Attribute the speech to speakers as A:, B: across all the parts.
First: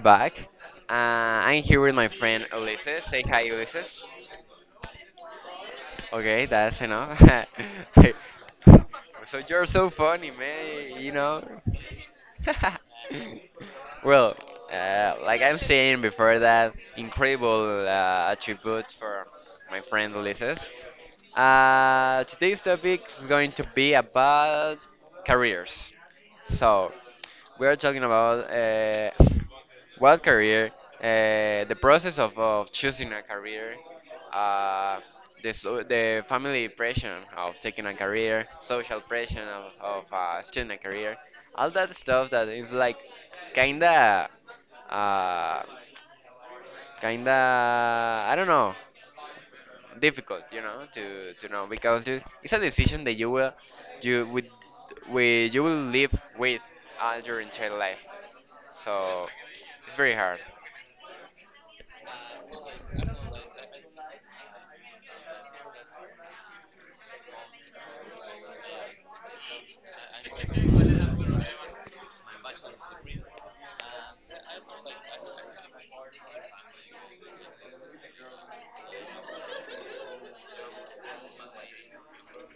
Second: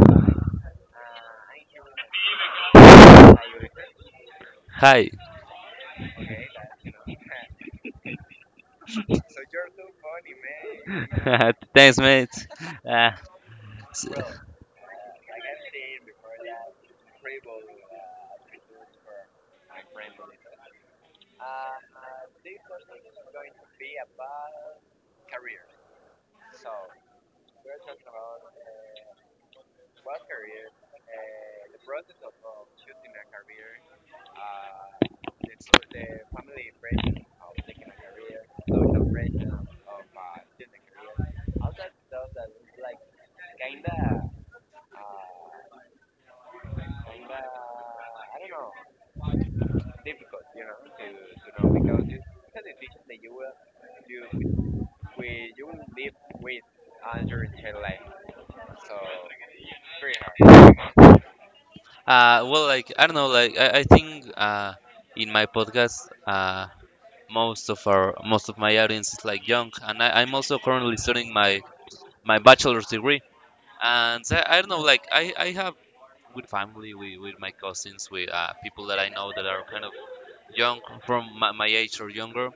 A: back. I'm here with my friend Ulysses. Say hi, Ulysses.
B: Hi.
A: Okay, that's enough.
B: So
A: So you're so funny,
B: you're
A: man. You
B: funny,
A: know.
B: man. Thanks, mate. Uh, s-
A: Well, like I'm saying before that, incredible attributes for my friend Ulysses. Today's topic is going to be about careers. So, we are talking about What career? The process of choosing a career, uh, the family pressure of taking a career, social pressure of choosing a career, all that stuff that is like kinda, uh, I don't know, difficult, you know, to know because you, it's a decision that you will, you with you will live with all your entire life. So it's very hard.
B: like I don't know, like I think in my podcast, most of our most of my audience is like young, and I'm also currently studying my my bachelor's degree. And I don't know, like I have with family, with my cousins, with people that I know that are kind of young from my age or younger.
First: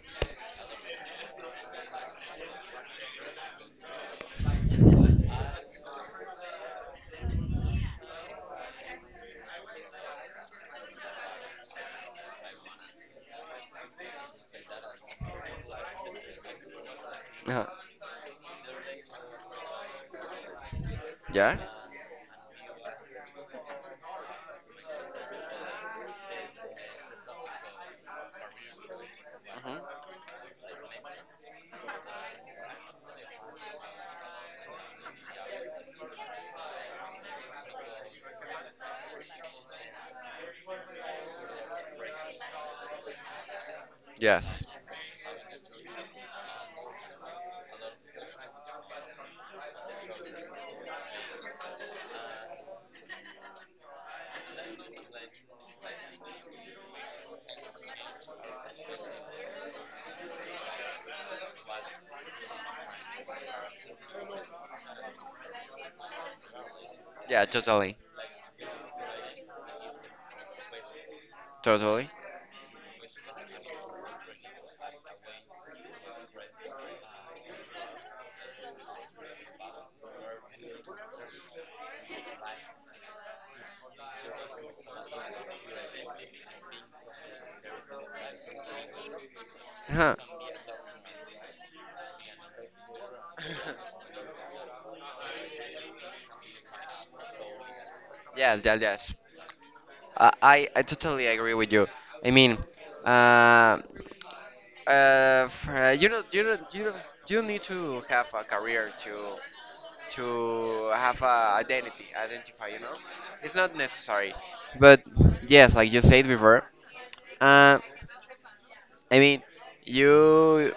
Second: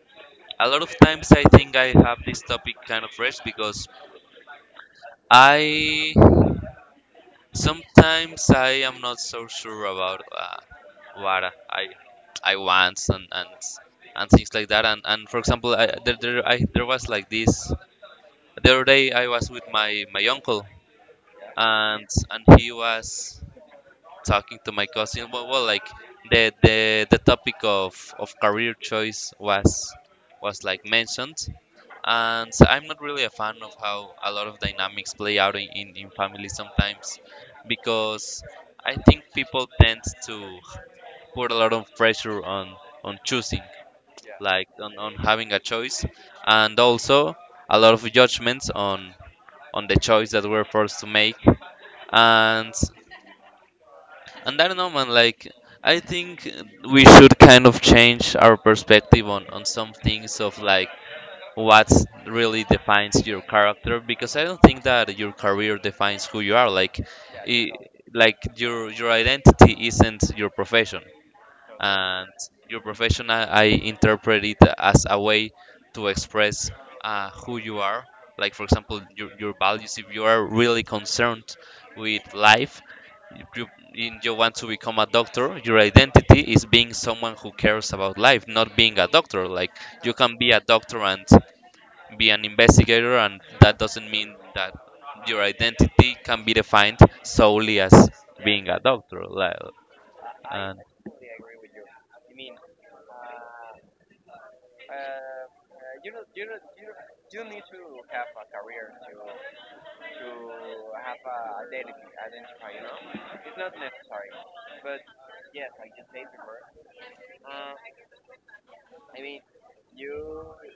B: A lot of times, I think I have this topic kind of fresh because I sometimes I am not so sure about what I want and things like that. And for example, I, there I there was like this the other day. I was with my uncle
A: Yeah?
B: and he was talking to my cousin. Well, like the the topic of career choice
A: Hmm.
B: was like mentioned, and so I'm not really a fan of how a lot of dynamics play out in, in families sometimes because I think people tend to put a lot of pressure on choosing,
A: Yes.
B: like on having a choice, and also a lot of judgments on the choice that we're forced to make. And I don't know, man, like I think we should kind of change our perspective on some things of like what really defines your character, because I don't think that your career defines who you are. Like,
A: Yeah,
B: I
A: totally.
B: like your identity isn't your profession.
A: Totally.
B: And your profession. I interpret it as a way to express who you are, like for example your values. If you are really concerned with life, if in you want to become a doctor, your identity is being someone who cares about life, not being a doctor. Like, you
A: Huh.
B: can be a doctor and be an investigator, and that doesn't mean that your identity can be defined solely as
A: Yeah,
B: being
A: yeah,
B: a
A: yes.
B: doctor. Like,
A: I, I
B: and
A: I totally agree with you. I mean, uh, you don't, you don't, you don't need to have a career to have a identity, identify. You know, it's not necessary. But yes, like you said before, uh. I mean, you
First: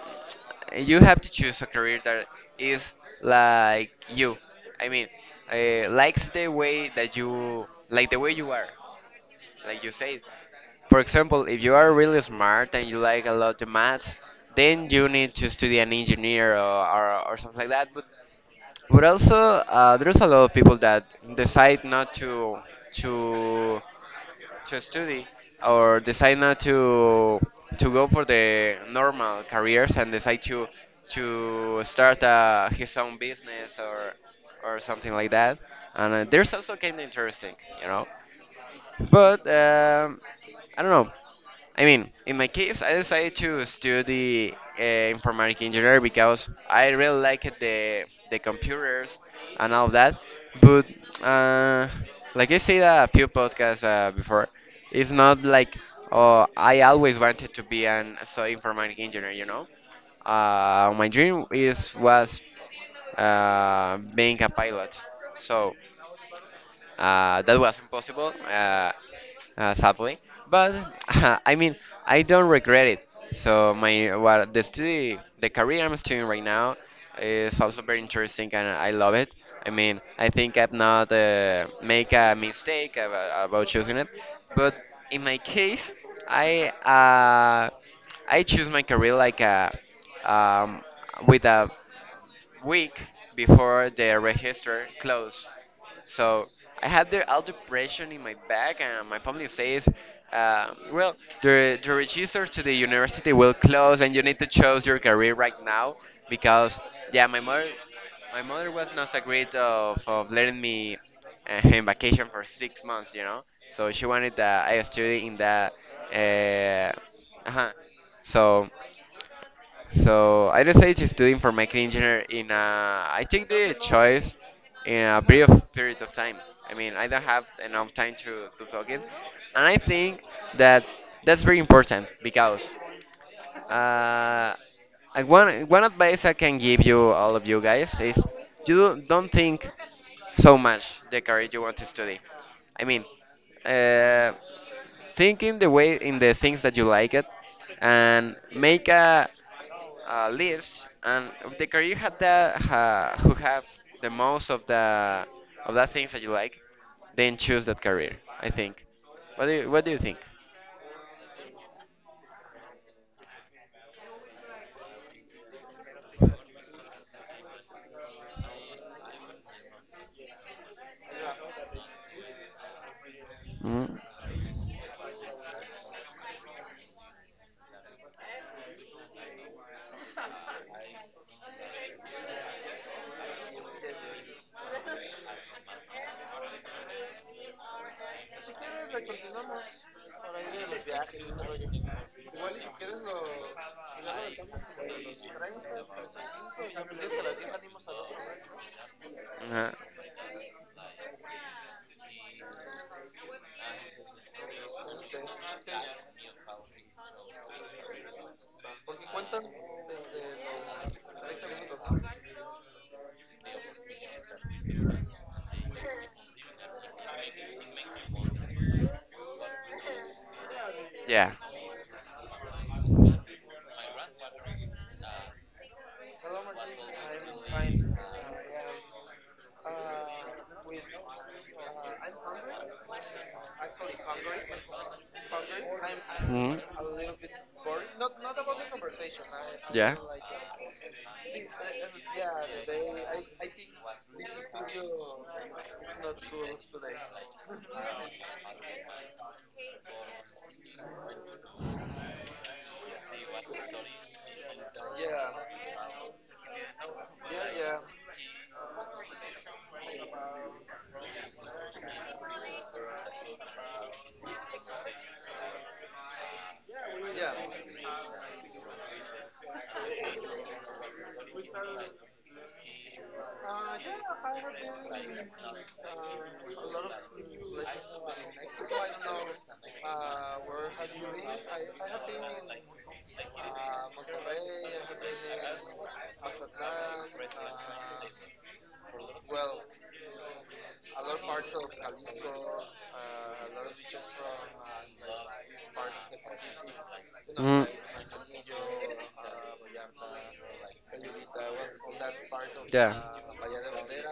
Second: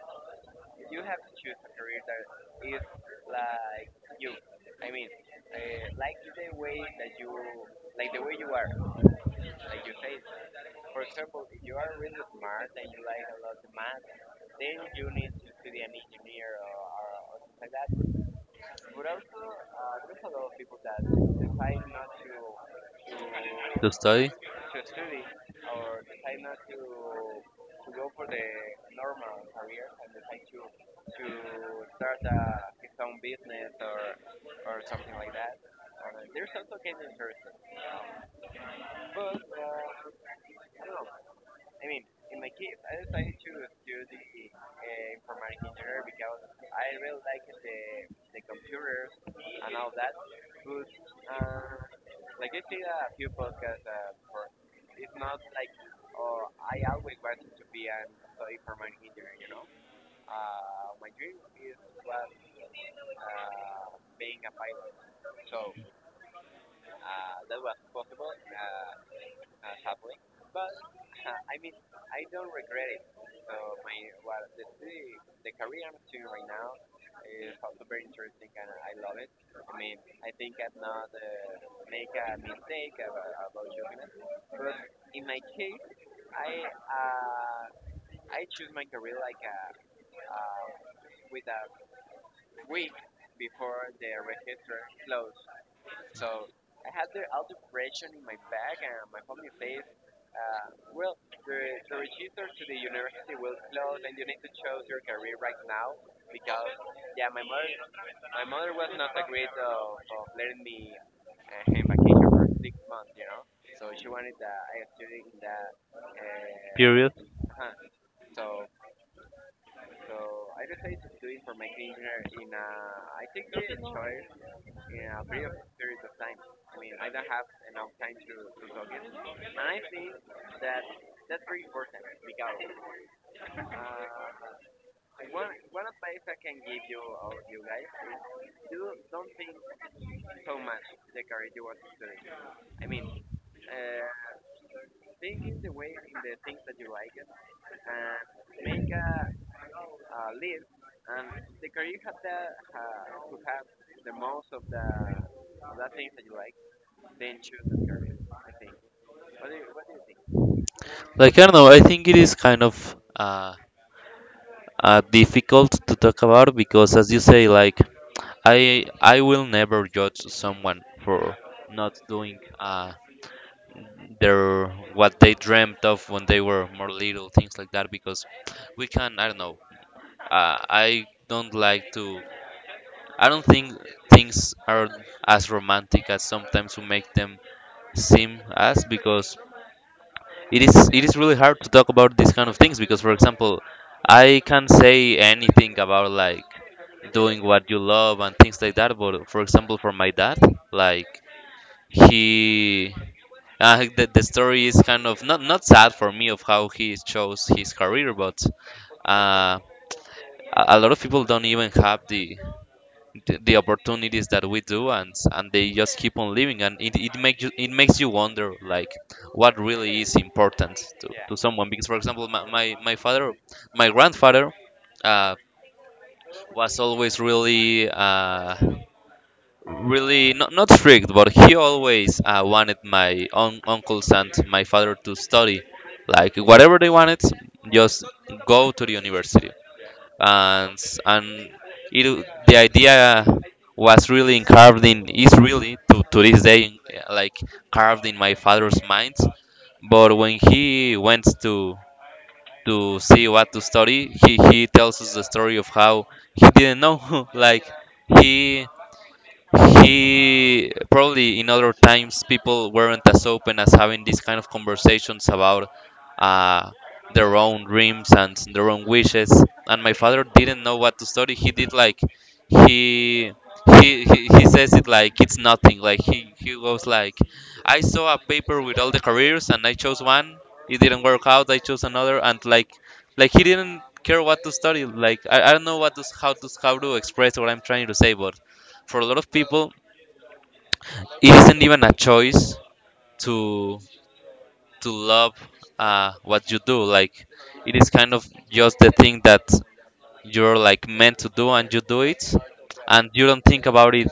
A: you have to choose a career that is like you. I mean, likes the way that you like the way you are, like you say. For example, if you are really smart and you like a lot of maths, then you need to study an engineer or something like that. But also, there's a lot of people that decide not to to
B: to study.
A: to study or decide not to go for the normal careers and decide to start his own business or something like that. And there's also kind of interesting, you know. But I don't know. I mean, in my case, I decided to study informatic engineer because I really liked the computers and all that. But uh, like I said a few podcasts before, it's not like, oh, I always wanted to be an so informatic engineer. You know, my dream is was being a pilot. So that was impossible, sadly. But I mean, I don't regret it. So my what the study, the career I'm studying right now is also very interesting, and I love it. I mean, I think I've not make a mistake about choosing it. But in my case, I uh, I choose my career like a um, with a week before the register closed. So I had the, all the pressure in my back, and my family says, "Well, the register to the university will close, and you need to choose your career right now because yeah, my mother was not agreed of letting me in vacation for 6 months, you know. So she wanted that I study in that. Uh, uh-huh. So so I decided to study information engineer in a, I take the choice in a brief period of time. I mean, I don't have enough time to talk it. And I think that that's very important because uh, and one one advice I can give you all of you guys is you don't think so much the career you want to study. I mean, uh, think in the way in the things that you like it, and make a list and of the career had the ha, who have the most of the things that you like, then choose that career. I think. What do you think?
B: Like I don't know, I think it is kind of difficult to talk about because, as you say, like I will never judge someone for not doing
A: Mm.
B: their what they dreamt of when they were more little, things like that. Because we can, I don't know, I don't like to I don't think things are as romantic as sometimes we make them seem as, because it is really hard to talk about these kind of things, because for example I can't say anything about like doing what you love and things like that, but for
A: Uh-huh.
B: example for my dad, like he the story is kind of not sad for me of how he chose his career, but uh, a lot of people don't even have the the opportunities that we do, and they just keep on living, and it makes you wonder like what really is important
A: Yeah.
B: to someone, because for example my father my grandfather uh, was always really really not strict, but he always wanted my uncles and my father to study like
A: Mhm.
B: whatever they wanted, just go to the university,
A: Yeah.
B: and and it the idea was really carved in is really to this day, like carved in my father's mind. But when he went to see what to study, he tells us the story of how he didn't know like he he probably in other times people weren't as open as having these kind of conversations about uh, their own dreams and their own wishes. And my father didn't know what to study. He did like he he says it like it's nothing. Like he goes like I saw a paper with all the careers and I chose one. It didn't work out. I chose another. And like he didn't care what to study. Like I don't know what to how to how to express what I'm trying to say, but for a lot of people it isn't even a choice to to love what you do. Like
A: Mhm.
B: it is kind of just the thing that you're like meant to do, and you do it and
A: Yeah.
B: you don't think about it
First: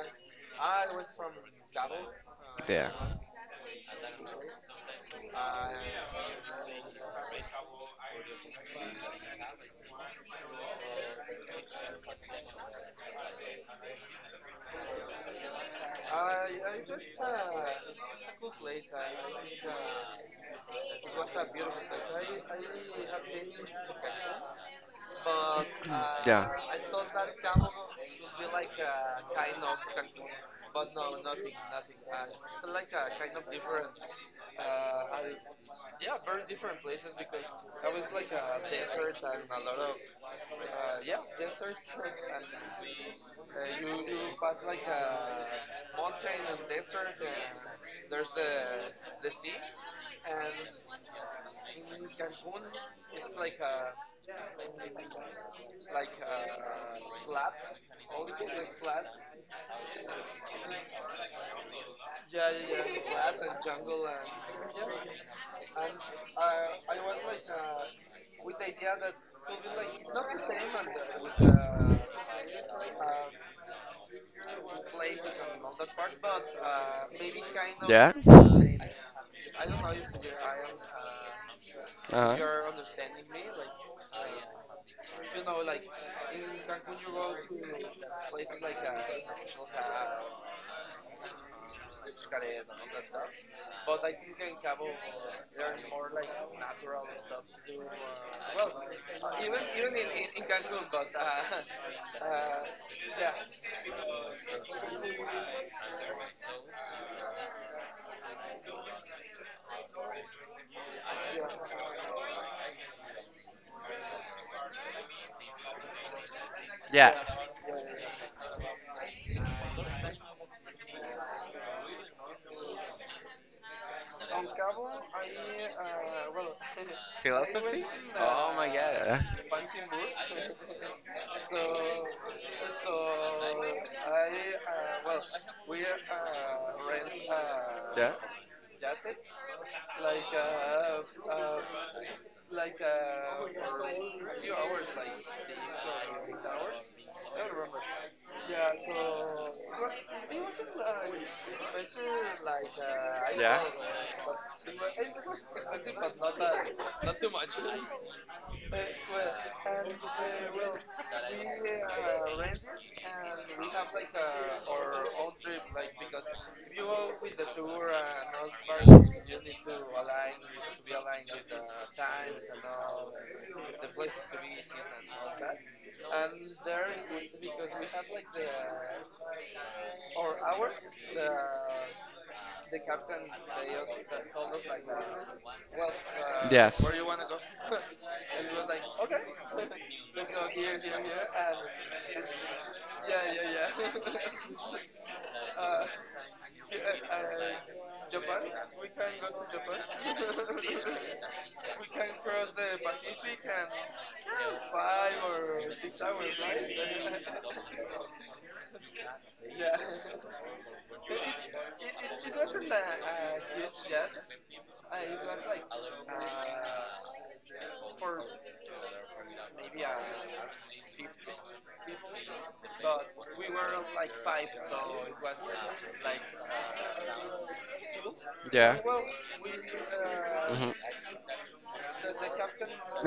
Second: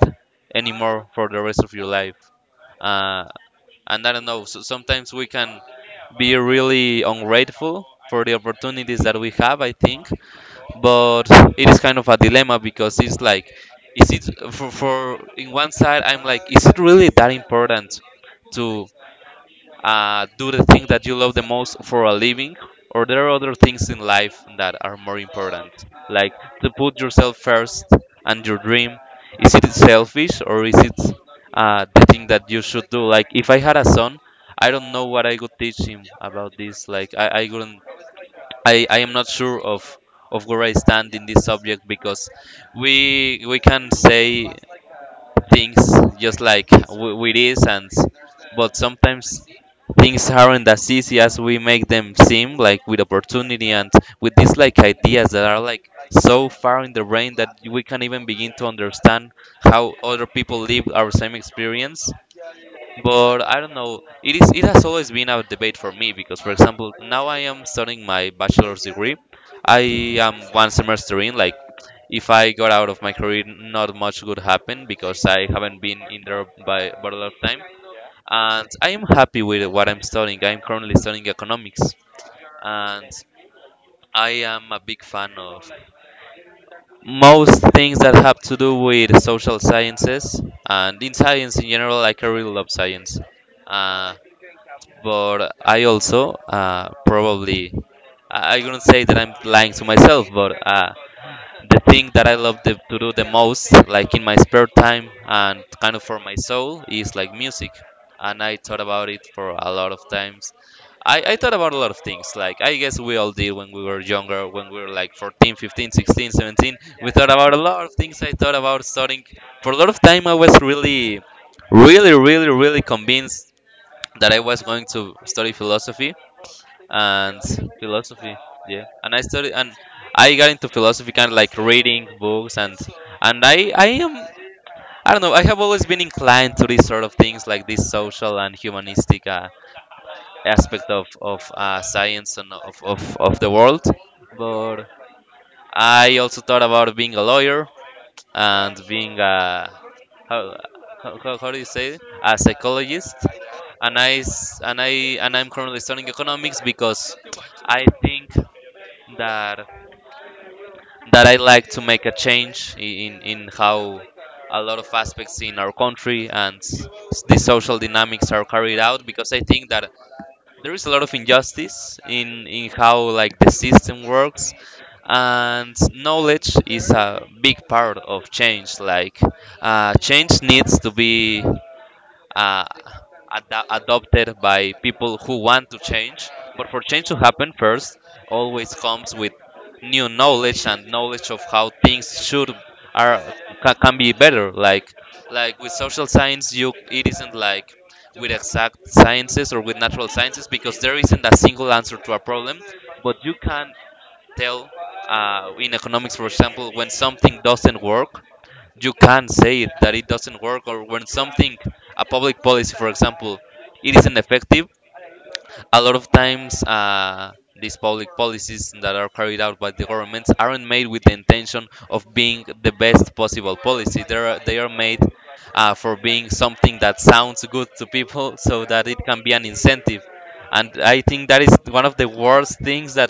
B: anymore for the rest of your life.
A: Yeah.
B: uh, and I don't know, so sometimes we can be really ungrateful for the opportunities that we have, I think. But it is kind of a dilemma, because it's like, is it for, in one side, I'm like, is it really that important to do the thing that you love the most for a living, or there are other things in life that are more important, like to put yourself first and your dream. Is it selfish, or is it the thing that you should do? Like
A: Yeah.
B: if I had a son, I don't know what I would teach him about this. Like I wouldn't I am not sure of where I stand in this subject, because we can say things just like we is and. But sometimes things aren't as easy as we make them seem, like with opportunity and with these like ideas that are like so far in the brain that we can't even begin to understand how other people live our same experience. But I don't know. It is it has always been a debate for me, because for example, now I am studying my bachelor's degree. I am one semester in. Like, if I got out of my career, not much would happen because I haven't been in there by but a lot of time. And I am happy with what I'm studying. I'm currently studying economics, and I am a big fan of most things that have to do with social sciences and in science in general. Like, I really love science. But I also probably I wouldn't say that I'm lying to myself, but the thing that I love to do the most, like in my spare time and kind of for my soul, is like music. And I thought about it for a lot of times. I thought about a lot of things. Like, I guess we all did when we were younger, when we were like 14, 15, 16, 17. We thought about a lot of things. I thought about starting. For a lot of time, I was really, really convinced that I was going to study philosophy and philosophy, yeah. And I studied and I got into philosophy kind of like reading books. And I am I don't know, I have always been inclined to these sort of things, like this social and humanistic aspect of science and of the world. But I also thought about being a lawyer and being a how, how do you say it? A psychologist. And I s- and I and I'm currently studying economics, because I think that that I like to make a change in how a lot of aspects in our country, and the social dynamics are carried out, because I think that there is a lot of injustice in how like the system works. And knowledge is a big part of change. Like change needs to be uh, adopted by people who want to change. But for change to happen, first always comes with new knowledge and knowledge of how things should are can be better. Like with social science, you it isn't like with exact sciences or with natural sciences, because there isn't a single answer to a problem, but you can tell in economics, for example, when something doesn't work, you can't say it, that it doesn't work. Or when something, a public policy, for example, it isn't effective, a lot of times these public policies that are carried out by the governments aren't made with the intention of being the best possible policy. They are made for being something that sounds good to people so that it can be an incentive. And I think that is one of the worst things that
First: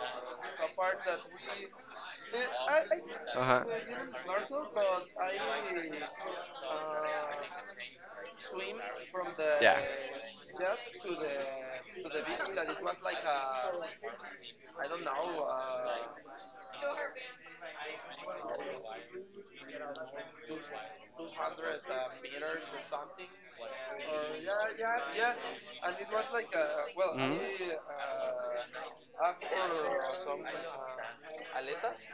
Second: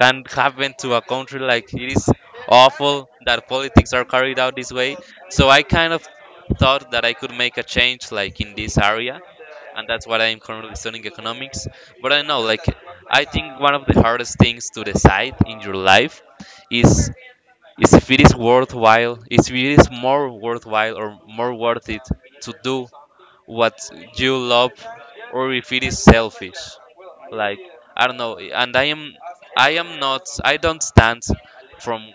B: can happen to a country. Like, it is awful that politics are carried out this way. So I kind of thought that I could make a change, like in this area, and that's what I'm currently studying economics. But I know, like, I think one of the hardest things to decide in your life is is if it is worthwhile, if it is more worthwhile or more worth it to do what you love, or if it is selfish. Like, I don't know, and I am not I don't stand from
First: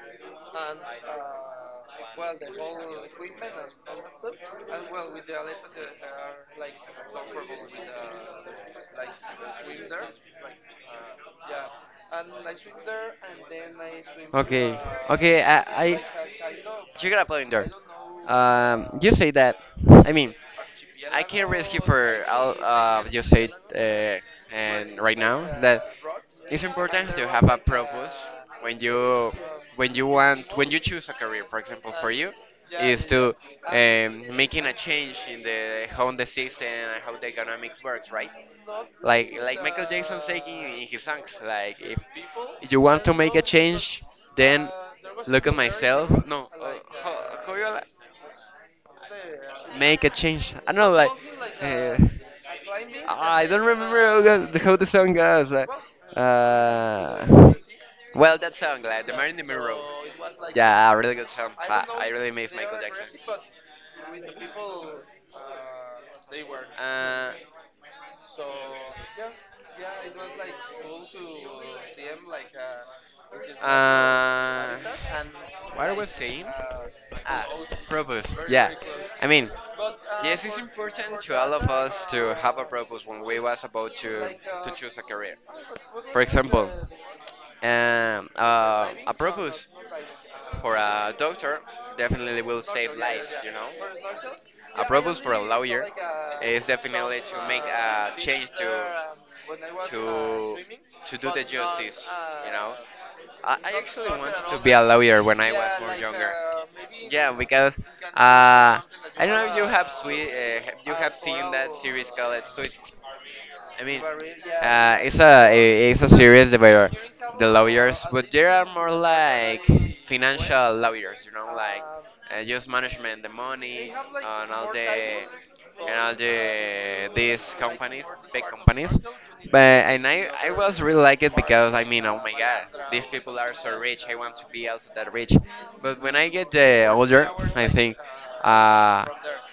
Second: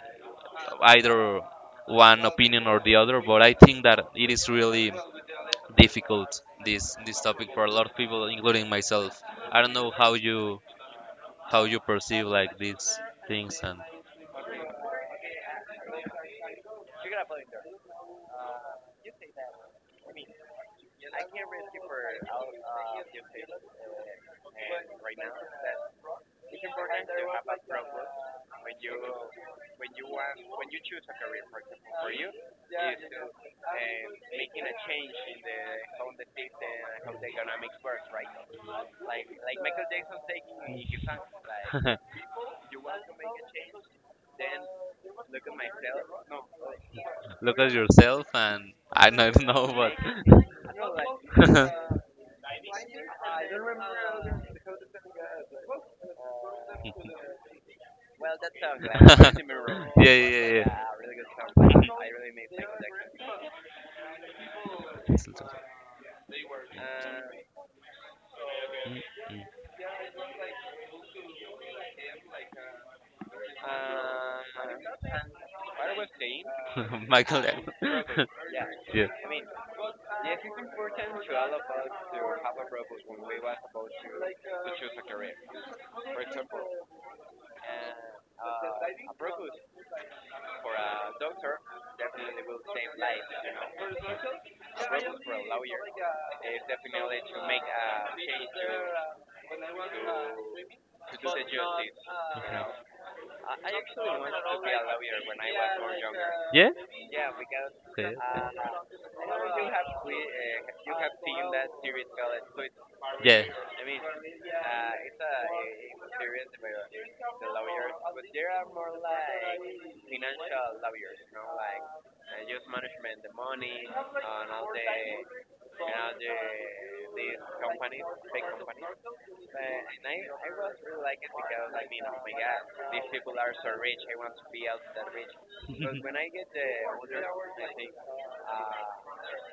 B: either one opinion or the other, but I think that it is really difficult this topic for a lot of people, including myself. I don't know how you perceive like these things and
A: You got a point, I say that. I mean, I can't risk it for. I'll just say and right now that it's important to have a purpose when you when you want when you choose a career. For example, for you is to making a change in the how the system and how the economics works, right? Like Michael Jackson saying in his songs, like if you want to make a change, then look at myself. No, Ho-
B: look at
A: Coyola
B: yourself and I don't know, but
A: make a change. I don't know, like, uh, I don't remember how go- how the song goes. Like, uh, well, that song, like, The Man in the Mirror.
B: yeah, yeah, yeah.
A: Yeah, a really good song. I really miss Michael Jackson.
B: Mistletoe.
A: Uh,
B: Mm, mm. Michael
A: Purpose.
B: Jackson. Yeah.
A: Mean, when we was about a career. A purpose for a doctor definitely will save lives, you know. A purpose for a lawyer is definitely to make a change to to to do the justice, you
B: Yeah.
A: know. I actually wanted to be a lawyer when I was more younger.
B: Yeah.
A: Yeah, because
B: Okay.
A: I don't know if you have sweet, you have seen that series called Switch.
B: Yeah.
A: I mean, yeah. It's a it's a series where the lawyers, but there are more like financial lawyers, you know, like just management, the money, like and all the these like companies, big companies. But and I was really like it because I mean, oh my God, these people are so rich. I want to be also that rich. But when I get older, I think uh,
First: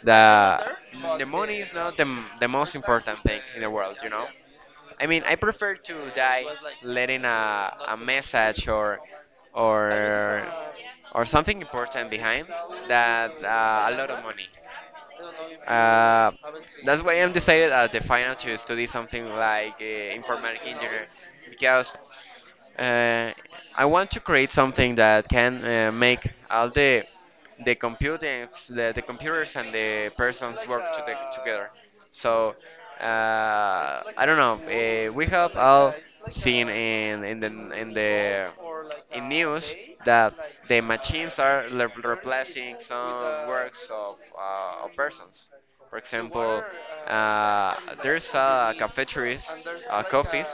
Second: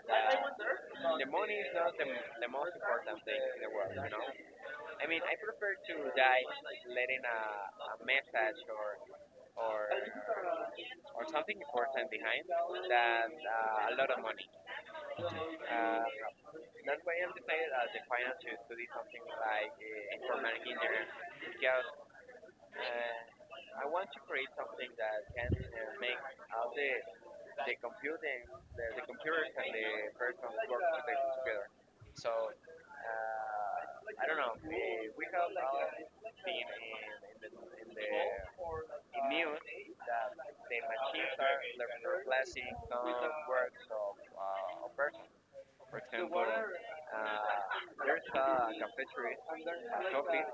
A: the the money is not the, the most important thing in the world, you know. I mean, I prefer to die letting a message or or something important behind that a lot of money, uh, that's why I'm decided at the final to study something like informatic engineer because uh, I want to create something that can make all the computing, the computers and the persons work to the, together. So uh, I don't know. We have all seen in the in the in news that the machines are le- replacing some works of persons. For example, there's coffee is cafeterias, like coffees,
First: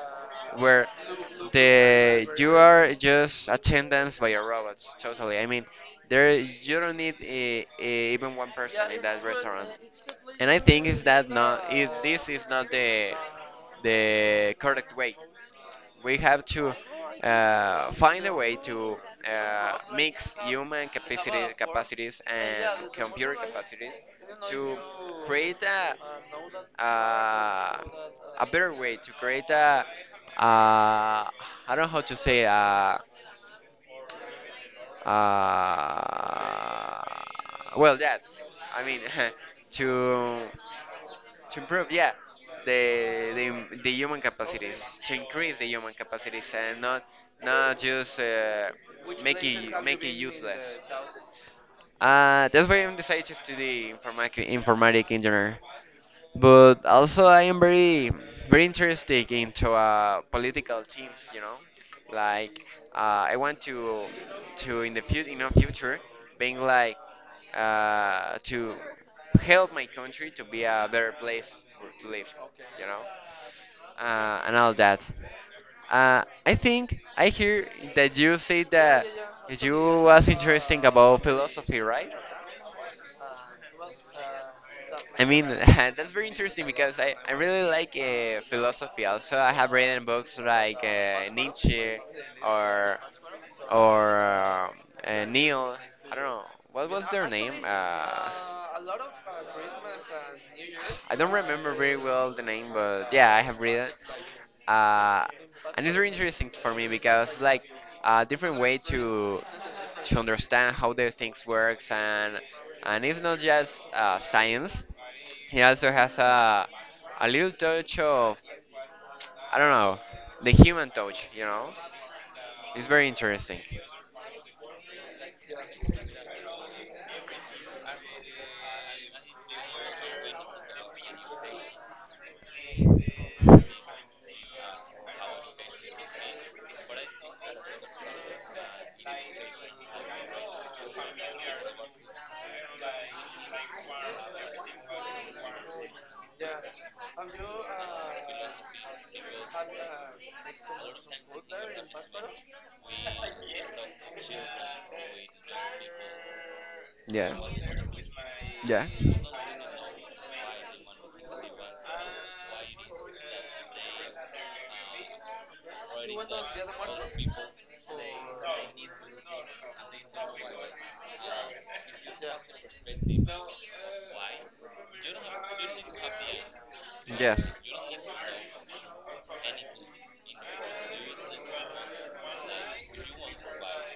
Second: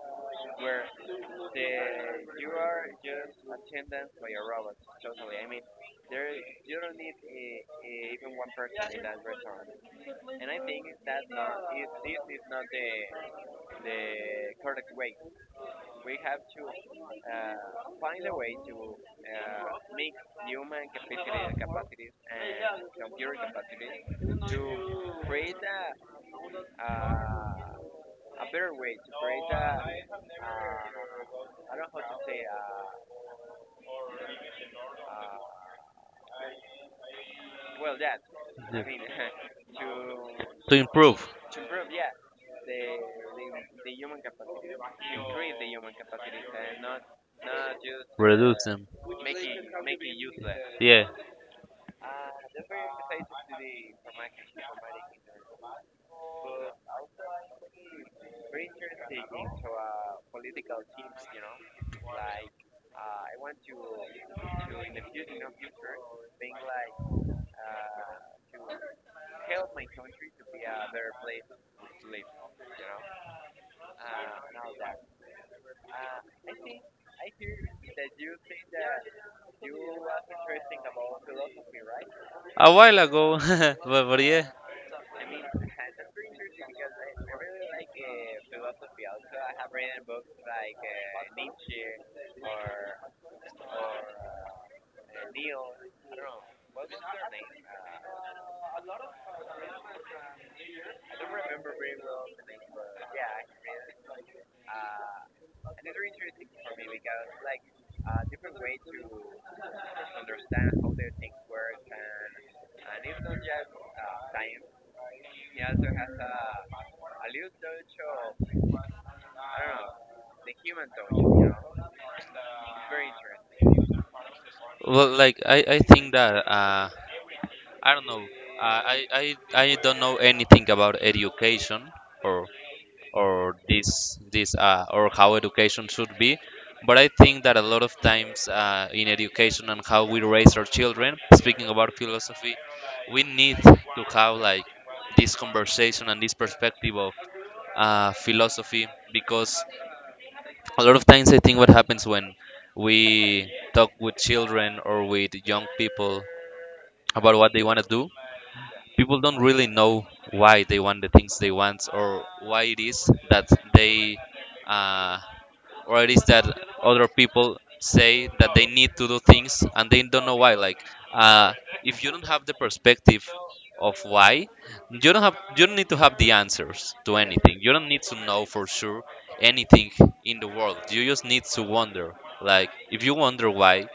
A: where the you are just attendance by a robot. Totally. I mean, there you don't need even one yeah person in that restaurant. And I think is that not is this is not the the correct way we have to find a way to mix human capacity, capacities and computer capacities to create a better way, to create a, I don't know how to say, uh, well, that,
B: Yeah.
A: I mean, to
B: To improve,
A: to improve yeah the the human capacities to increase the human capacities and not not just
B: reduce them.
A: make it useless,
B: Yeah,
A: that's why I'm decided to study informatic informatic engineer. But also, I am very, very interested into political teams. You know, like uh, I want to in the future, you know, future, being like to help my country to be a better place for, to live. You know, and all that. I think I hear that you say that you was interesting about philosophy, right?
B: a while ago, but yeah,
A: I mean, that's very interesting because I really like philosophy. Also, I have written books like Nietzsche or or Neil. I don't know what was their name. I don't remember very well the name, but yeah, I have read it, uh, and it's very interesting for me because like a different way to understand how the things works and it's not just science. It also has a little touch of I don't know the human touch. You know, it's very interesting.
B: well, like I think that I don't know, uh, I, I I don't know anything about education or or this or how education should be, but I think that a lot of times, in education and how we raise our children, speaking about philosophy, we need to have like this conversation and this perspective of philosophy, because a lot of times I think what happens when we talk with children or with young people
A: Yeah,
B: about what they want to do,
A: yeah.
B: people don't really know why they want the things they want, or why it is that they uh, or it is that other people say that they need to do things and they don't know why. Like, uh, if you don't have the perspective of why, you don't have, you don't need to have the answers to
A: Yes.
B: anything. You don't need to know for sure anything in the world. You just need to wonder. Like, if you wonder why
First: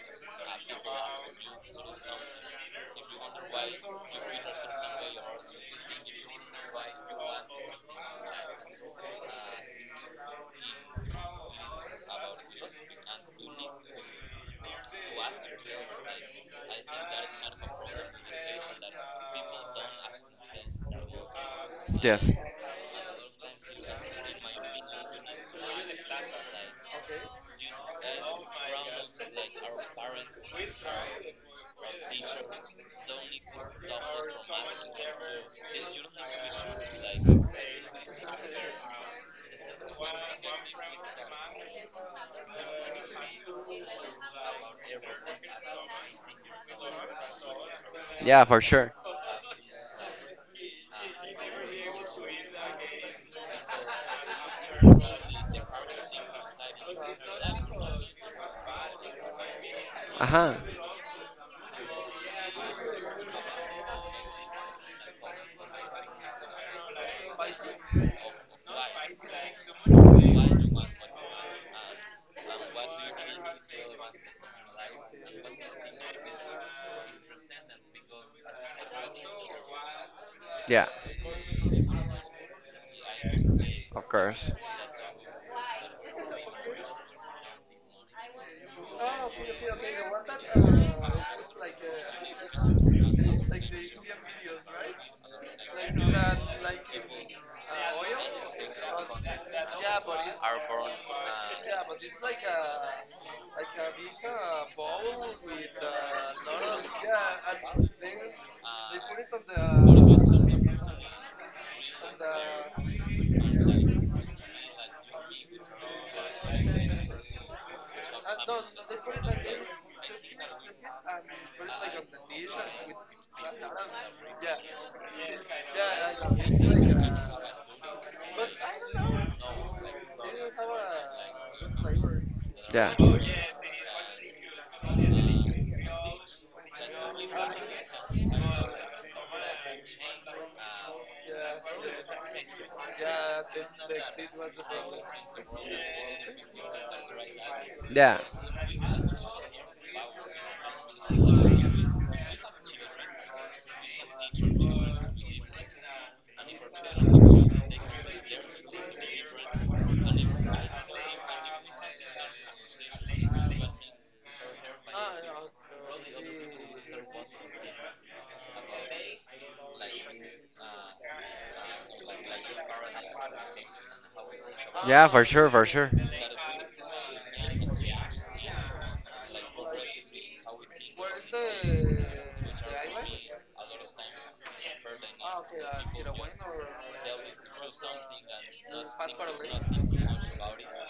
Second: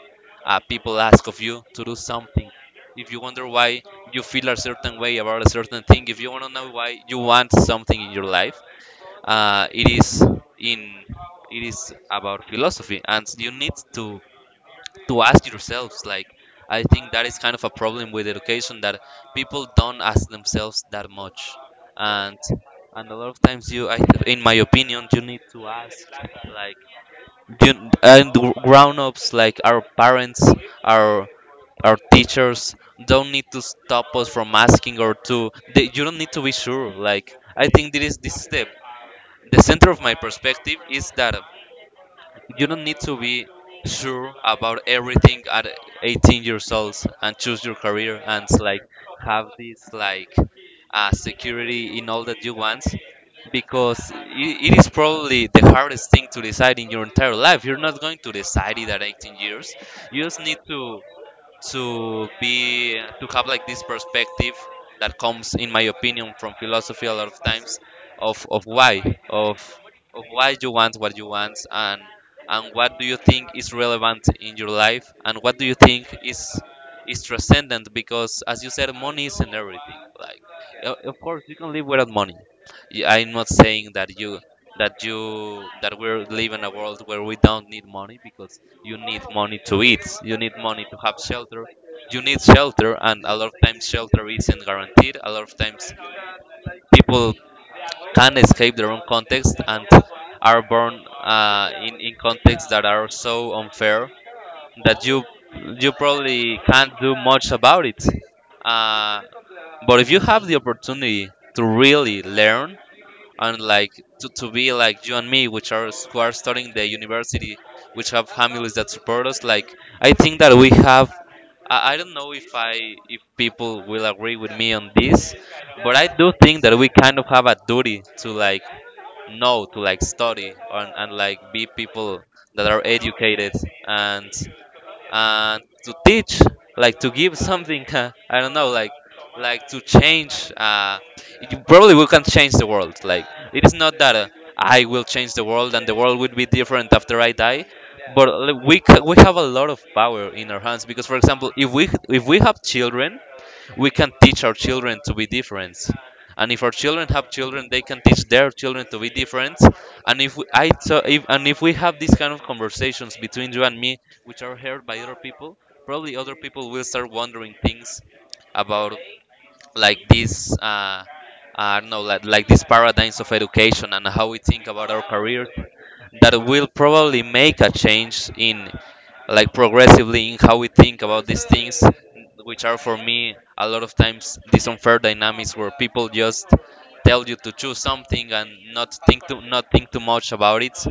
B: people ask of you to do something, if you wonder why you feel a certain way about a certain thing, if you want to know why you want something in your life, it is in, it is about philosophy, and you need to ask yourselves. Like, I think that is kind of a problem with education, that people don't ask themselves that much.
A: Yes.
B: and and a lot of times you, I, in my opinion, you need to ask, like, you and the grown-ups, like our parents, our our teachers, don't need to stop us from asking, or to, they, you don't need to be sure. Like, I think this is the center of my perspective, is that you don't need to be sure about everything at 18 years old and choose your career and
A: Yeah, for
B: like
A: sure.
B: have this like security in all that you want, because it is probably the hardest thing to decide in your entire life. You're not going to decide it at 18 years. You
A: Uh
B: just
A: huh.
B: need to be, to have like this perspective that comes in my opinion from philosophy a lot of times, of why, of why you want what you want, and what do you think is relevant in your life, and what do you think is transcendent, because as you said, money isn't everything. Like,
A: Yeah,
B: o- of course you can live without money. Y- I'm not saying that
A: of
B: you
A: course.
B: that you, that we're living in a world where we don't need money, because you need money to eat. You need money to have shelter. You need shelter, and a lot of times shelter isn't guaranteed. A lot of times people can escape their own context and are born in contexts that are so unfair that you probably can't do much about it. Uh, but if you have the opportunity to really learn, and like to be like you and me, which are, who are studying the university, which have families that support us, like I think that we have, I don't know if I, if people will agree with me on this, but I do think that we kind of have a duty to like know, to like study and like be people that are
A: Yeah.
B: educated, and and to teach, like to give something. I don't know, like to change, you probably, we can change the world. Like, it is not that I will change the world and the world will be different after I die,
A: Yeah.
B: but like, we ca- we have a lot of power in our hands, because for example, if we, if we have children, we can teach our children to be different, and if our children have children, they can teach their children to be different. And if we, I, so if, and if we have these kind of conversations between you and me, which are heard by other people, probably other people will start wondering things about like this. I don't know, like these paradigms of education and how we think about our
A: Yeah, for
B: careers,
A: sure, for sure.
B: that will probably make a change in, like progressively in how we think about these things, which are for me a lot of times these unfair dynamics where people just tell you to choose something and not think, to not think too much about it, s-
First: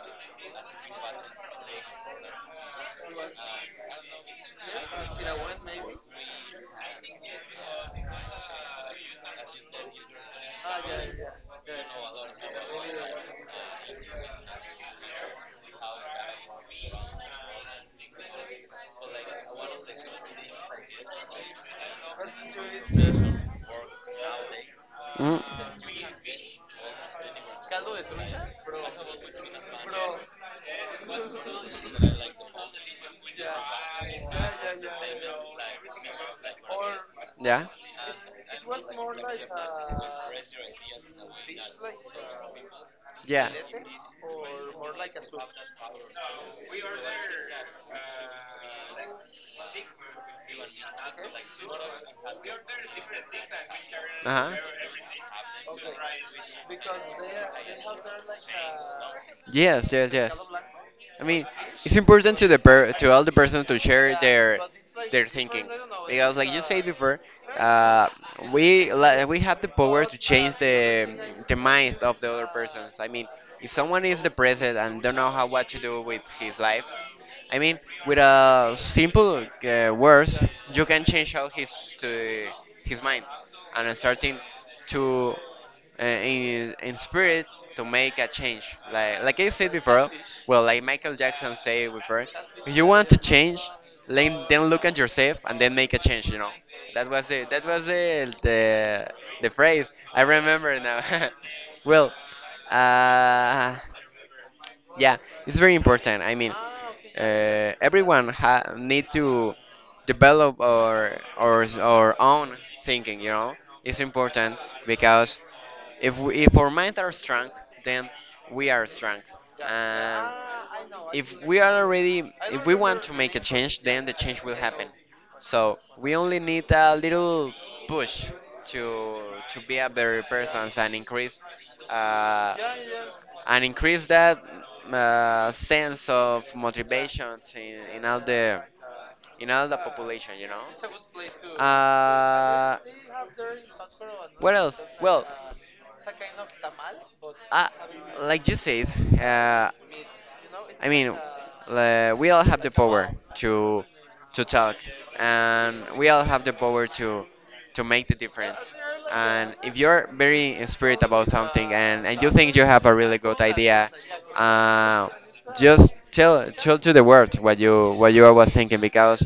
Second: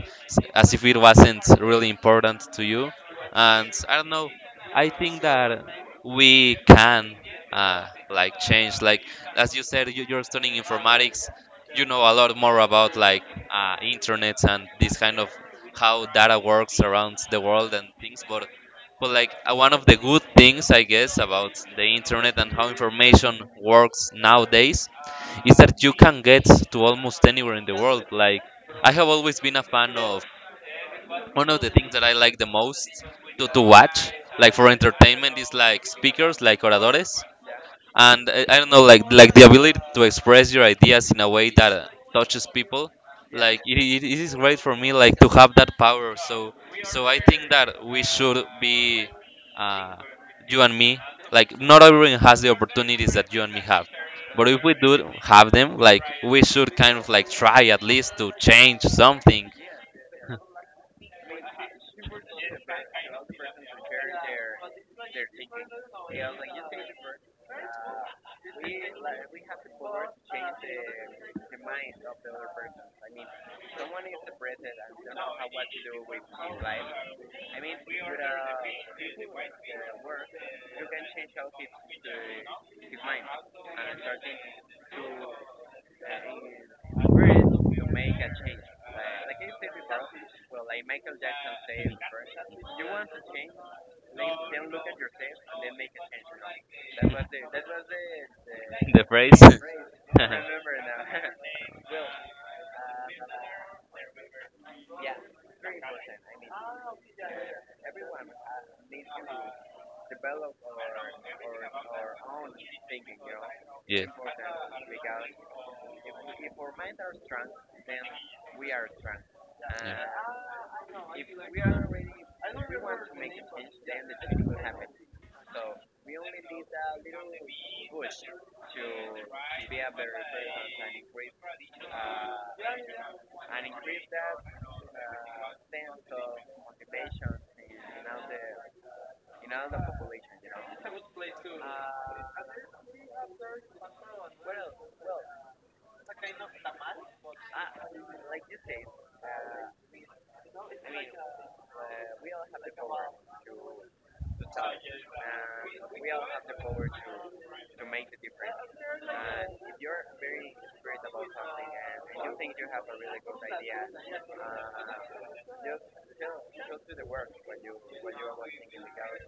B: as if it wasn't really important to you. And I don't know, I think that we can like change, like as you said, you, you're studying informatics, you know a lot more about like internet and this kind of how data works around the world and things. But like, one of the good things I guess about the internet and how information works nowadays
A: Mm.
B: is that you can get to almost anywhere in the world. Like, I have always been a fan of one of the things that I like the most to watch like for entertainment, is like speakers, like oradores,
A: Yeah.
B: and I don't know, like the ability to express your ideas in a way that touches people.
A: Yeah.
B: Like, it is great for me, like to have that power. So so I think that we should be uh, you and me. Like, not everyone has the opportunities that you and me have, but
A: Uh-huh.
B: if we do have them, like we should kind of like try at least to change something.
A: Yes, yes, yes. I mean, it's important to the per to all the person to share their thinking because, like you said before, uh, we li- we have the power to change the mind of the other persons. I mean, if someone is depressed and don't know how what to do with his life, I mean, with a simple words, you can change out his to his mind and starting to in spirit to make a change. Like I said before, well, like Michael Jackson said before, if you want to change, then look at yourself and then make a change. You know, that was it. That was
B: In the phrase.
A: the phrase. I remember now. Well, uh, yeah, it's very important. I mean, yeah. Everyone ha need to develop our own thinking. You know, it's
B: Yeah.
A: important because if we, if our minds are strong, then we are strong.
B: Yeah.
A: Yeah, and if we are already, if we want to make a change, then the change will happen. So we only need a little push to to be a better person uh, and increase that sense of motivation in all the population, you know. What else? Uh, like you said, uh, I mean, we all have the power to to talk, and we all have the power to make the difference. And if you're very inspired about something, and you think you have a really good idea, uh, just tell to the world what you was thinking, because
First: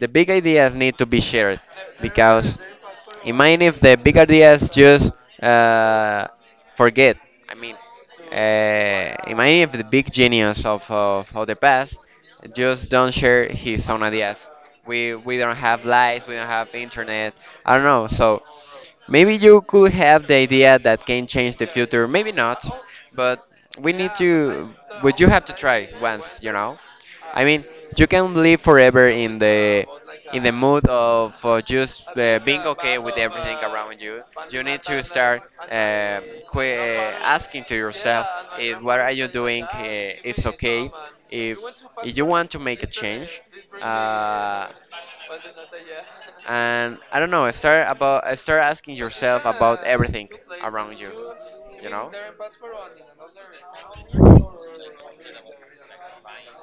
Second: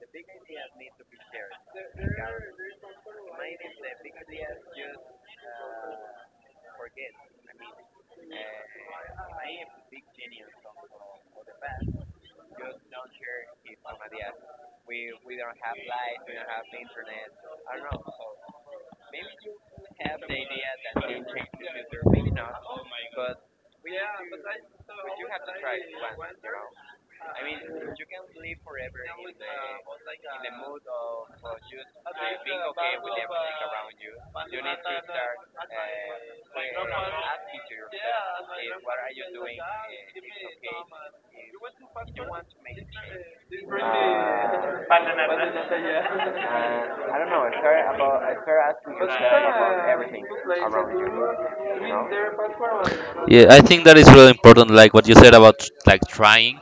A: the big ideas need to be shared, because imagine if the big ideas just uh, forget. I mean, in many of the big genius of the past just don't share his own ideas. We don't have lights, we don't have internet, I don't know. So maybe you could have the idea that can change the future, maybe not, but we need to, but you have to try once, you know? I mean, you can live forever in the mood of just being okay with everything around you. You need to start asking to yourself, if what are you doing? It's okay. If if you want to make a change, uh, and I don't know, start asking yourself about everything around you. You know?
B: Yeah, I think that is really important, like what you said about like trying,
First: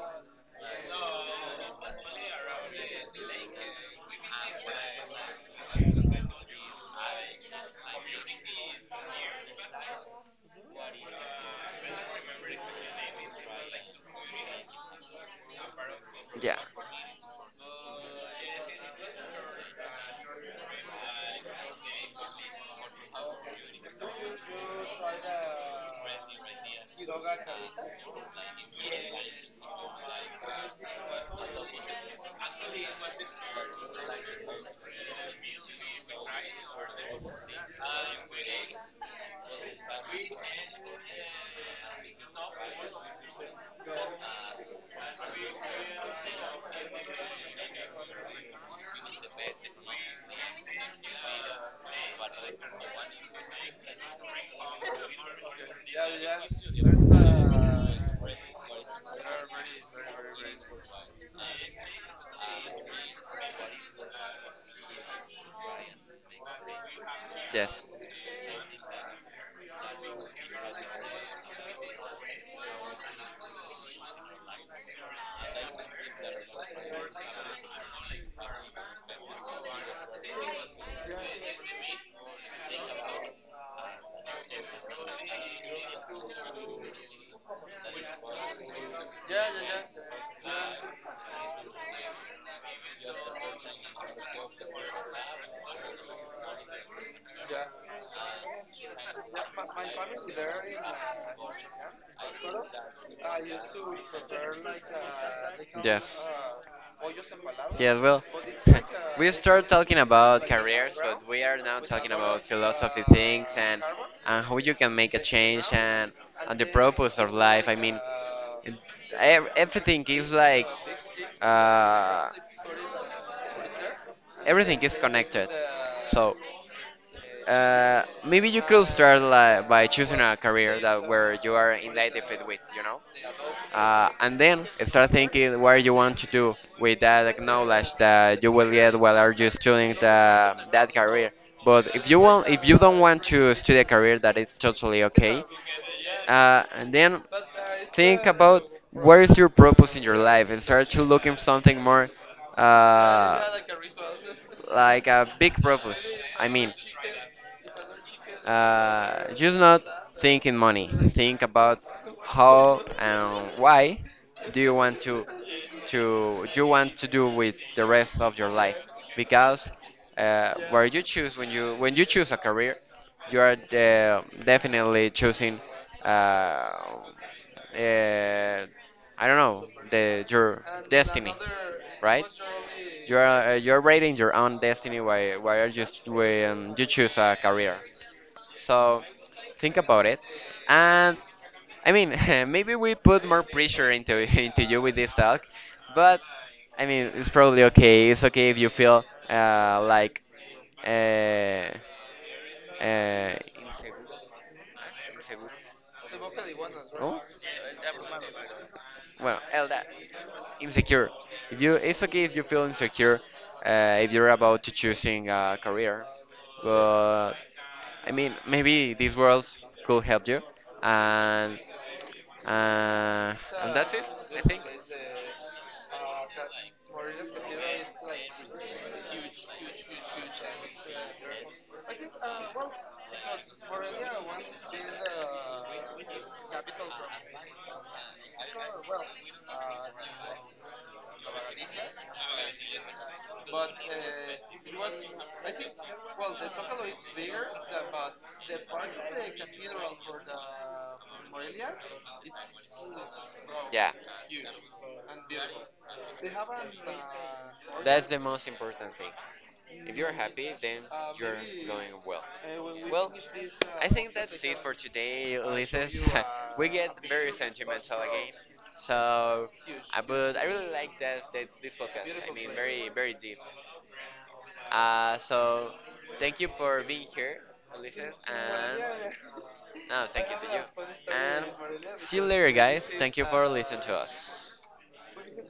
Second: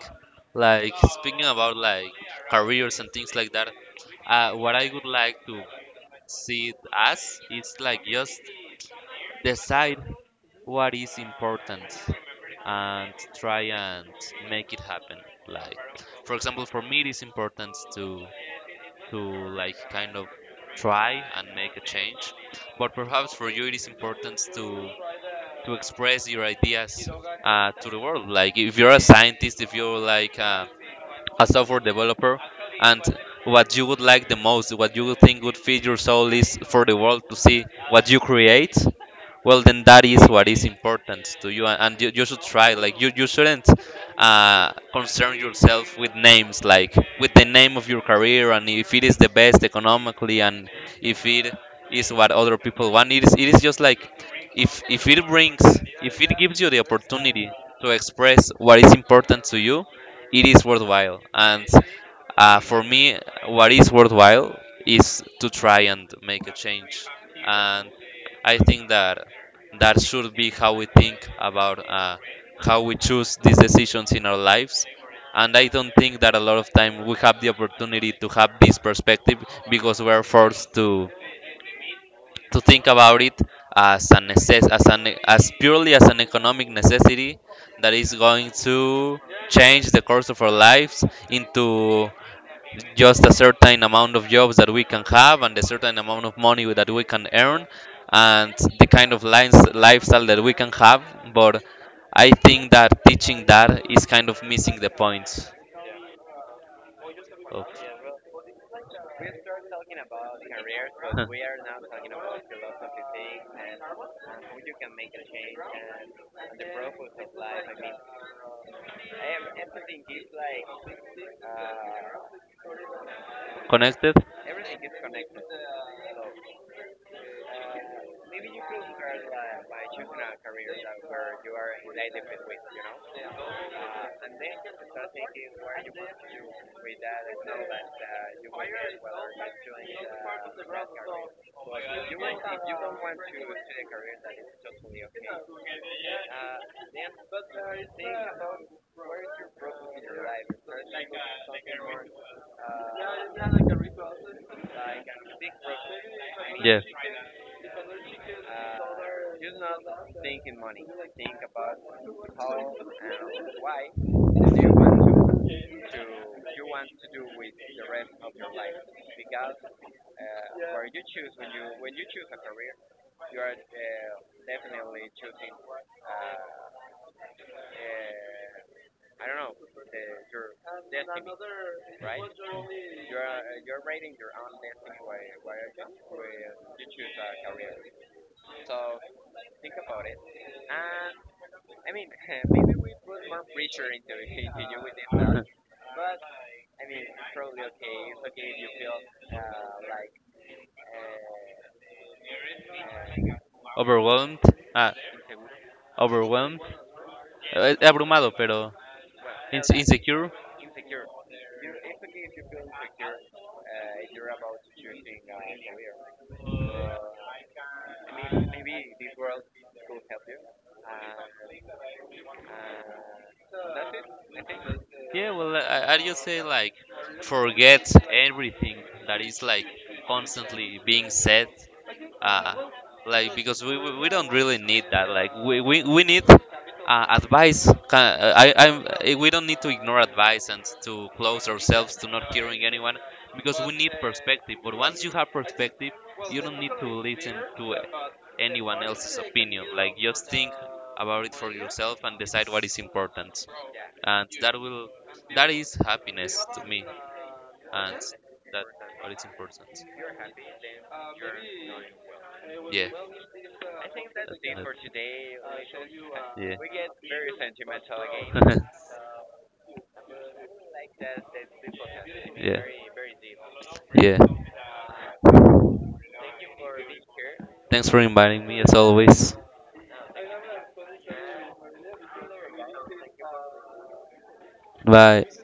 B: like speaking about like careers and things like that. What I would like to see it as is like just decide what is important and try and make it happen. Like, for
A: Yeah.
B: example, for me, it is important to like kind of try and make a change, but perhaps for you, it is important to express your ideas to the world. Like if you're a scientist, if you're like a software developer, and what you would like the most, what you would think would feed your soul is for the world to see what you create, well then that is what is important to you, and you should try. Like you shouldn't uh, concern yourself with names, like with the name of your career, and if it is the best economically, and if it is what other people want. It is, it is just like, if it brings, if it gives you the opportunity to express what is important to you, it is worthwhile. And for me, what is worthwhile is to try and make a change.
A: Yes.
B: And I think that that should be how we think about how we choose these decisions in our lives. And I don't think that a lot of time we have the opportunity to have this perspective, because we're forced to think about it as a necess-, as an, as purely as an economic necessity, that is going to change the course of our lives into just a certain amount of jobs that we can have, and a certain amount of money that we can earn, and the kind of lines, lifestyle that we can have. But I think that teaching that is kind of missing the point
A: Yes. Yes, well, we start talking about careers, but we are now talking about philosophy things, and
B: of.
A: how you can make a change, and the purpose of life. I mean, it- everything is like, uh,
B: Connected?
A: everything is connected. So, uh, maybe you could start like, by choosing a career that where you are in identified with, you know, and then start thinking what you want to do with that, like, knowledge that you will get while are you studying the, that career. But if you want, if you don't want to study a career, that is totally okay. And then think about where is your purpose in your life, and start to look for something more. Uh, like a big purpose. I mean,
B: Yes.
A: just not think in money. Think about how and why do you want to you want to do with the rest of your life. Because where you choose, when you choose a career, you are definitely choosing. Uh, uh, I don't know, the your destiny, right? You are you're writing your own destiny while when you choose a career. So think about it, and I mean maybe we put more pressure into into you with this talk, but I mean it's probably okay. It's okay if you feel uh, like uh, uh,
B: Overwhelmed. Ah,
A: inseguro.
B: overwhelmed.
A: Inseguro. Oh?
B: Eh, eh, abrumado, pero.
A: Well,
B: Ins-
A: Elda,
B: insecure.
A: insecure. If you, it's okay if you feel insecure, if you're about to choosing a career, but I mean maybe these worlds could help you, and uh, and that's it. I think.
B: Yeah, well, I just say like forget everything that is like constantly being said. Uh, like, because we don't really need that. Like we need advice. Ca- I, I'm, eh, we don't need to ignore advice and to close ourselves to not hearing anyone, because we need perspective. But once you have perspective, you don't need to listen to anyone else's opinion. Like, just think about it for yourself and decide what is important, and that will, that is happiness to me. And
A: That's the most
B: that,
A: important thing.
B: what is important.
A: If you're happy, yes, then you're going well.
B: Yeah.
A: Well, I think
B: That,
A: that's it can
B: that,
A: for today, Ulises.
B: yeah.
A: We get very sentimental again. It's so, I, but I really like that, that this a podcast. I mean,
B: Yeah,
A: very, very deep.
B: deep. Yeah.
A: So, thank you for being here. In
B: Thanks for inviting me, as
A: and
B: always.
A: no, thank you to you. And see you later, guys. Thank you for listening to us.
B: Bye.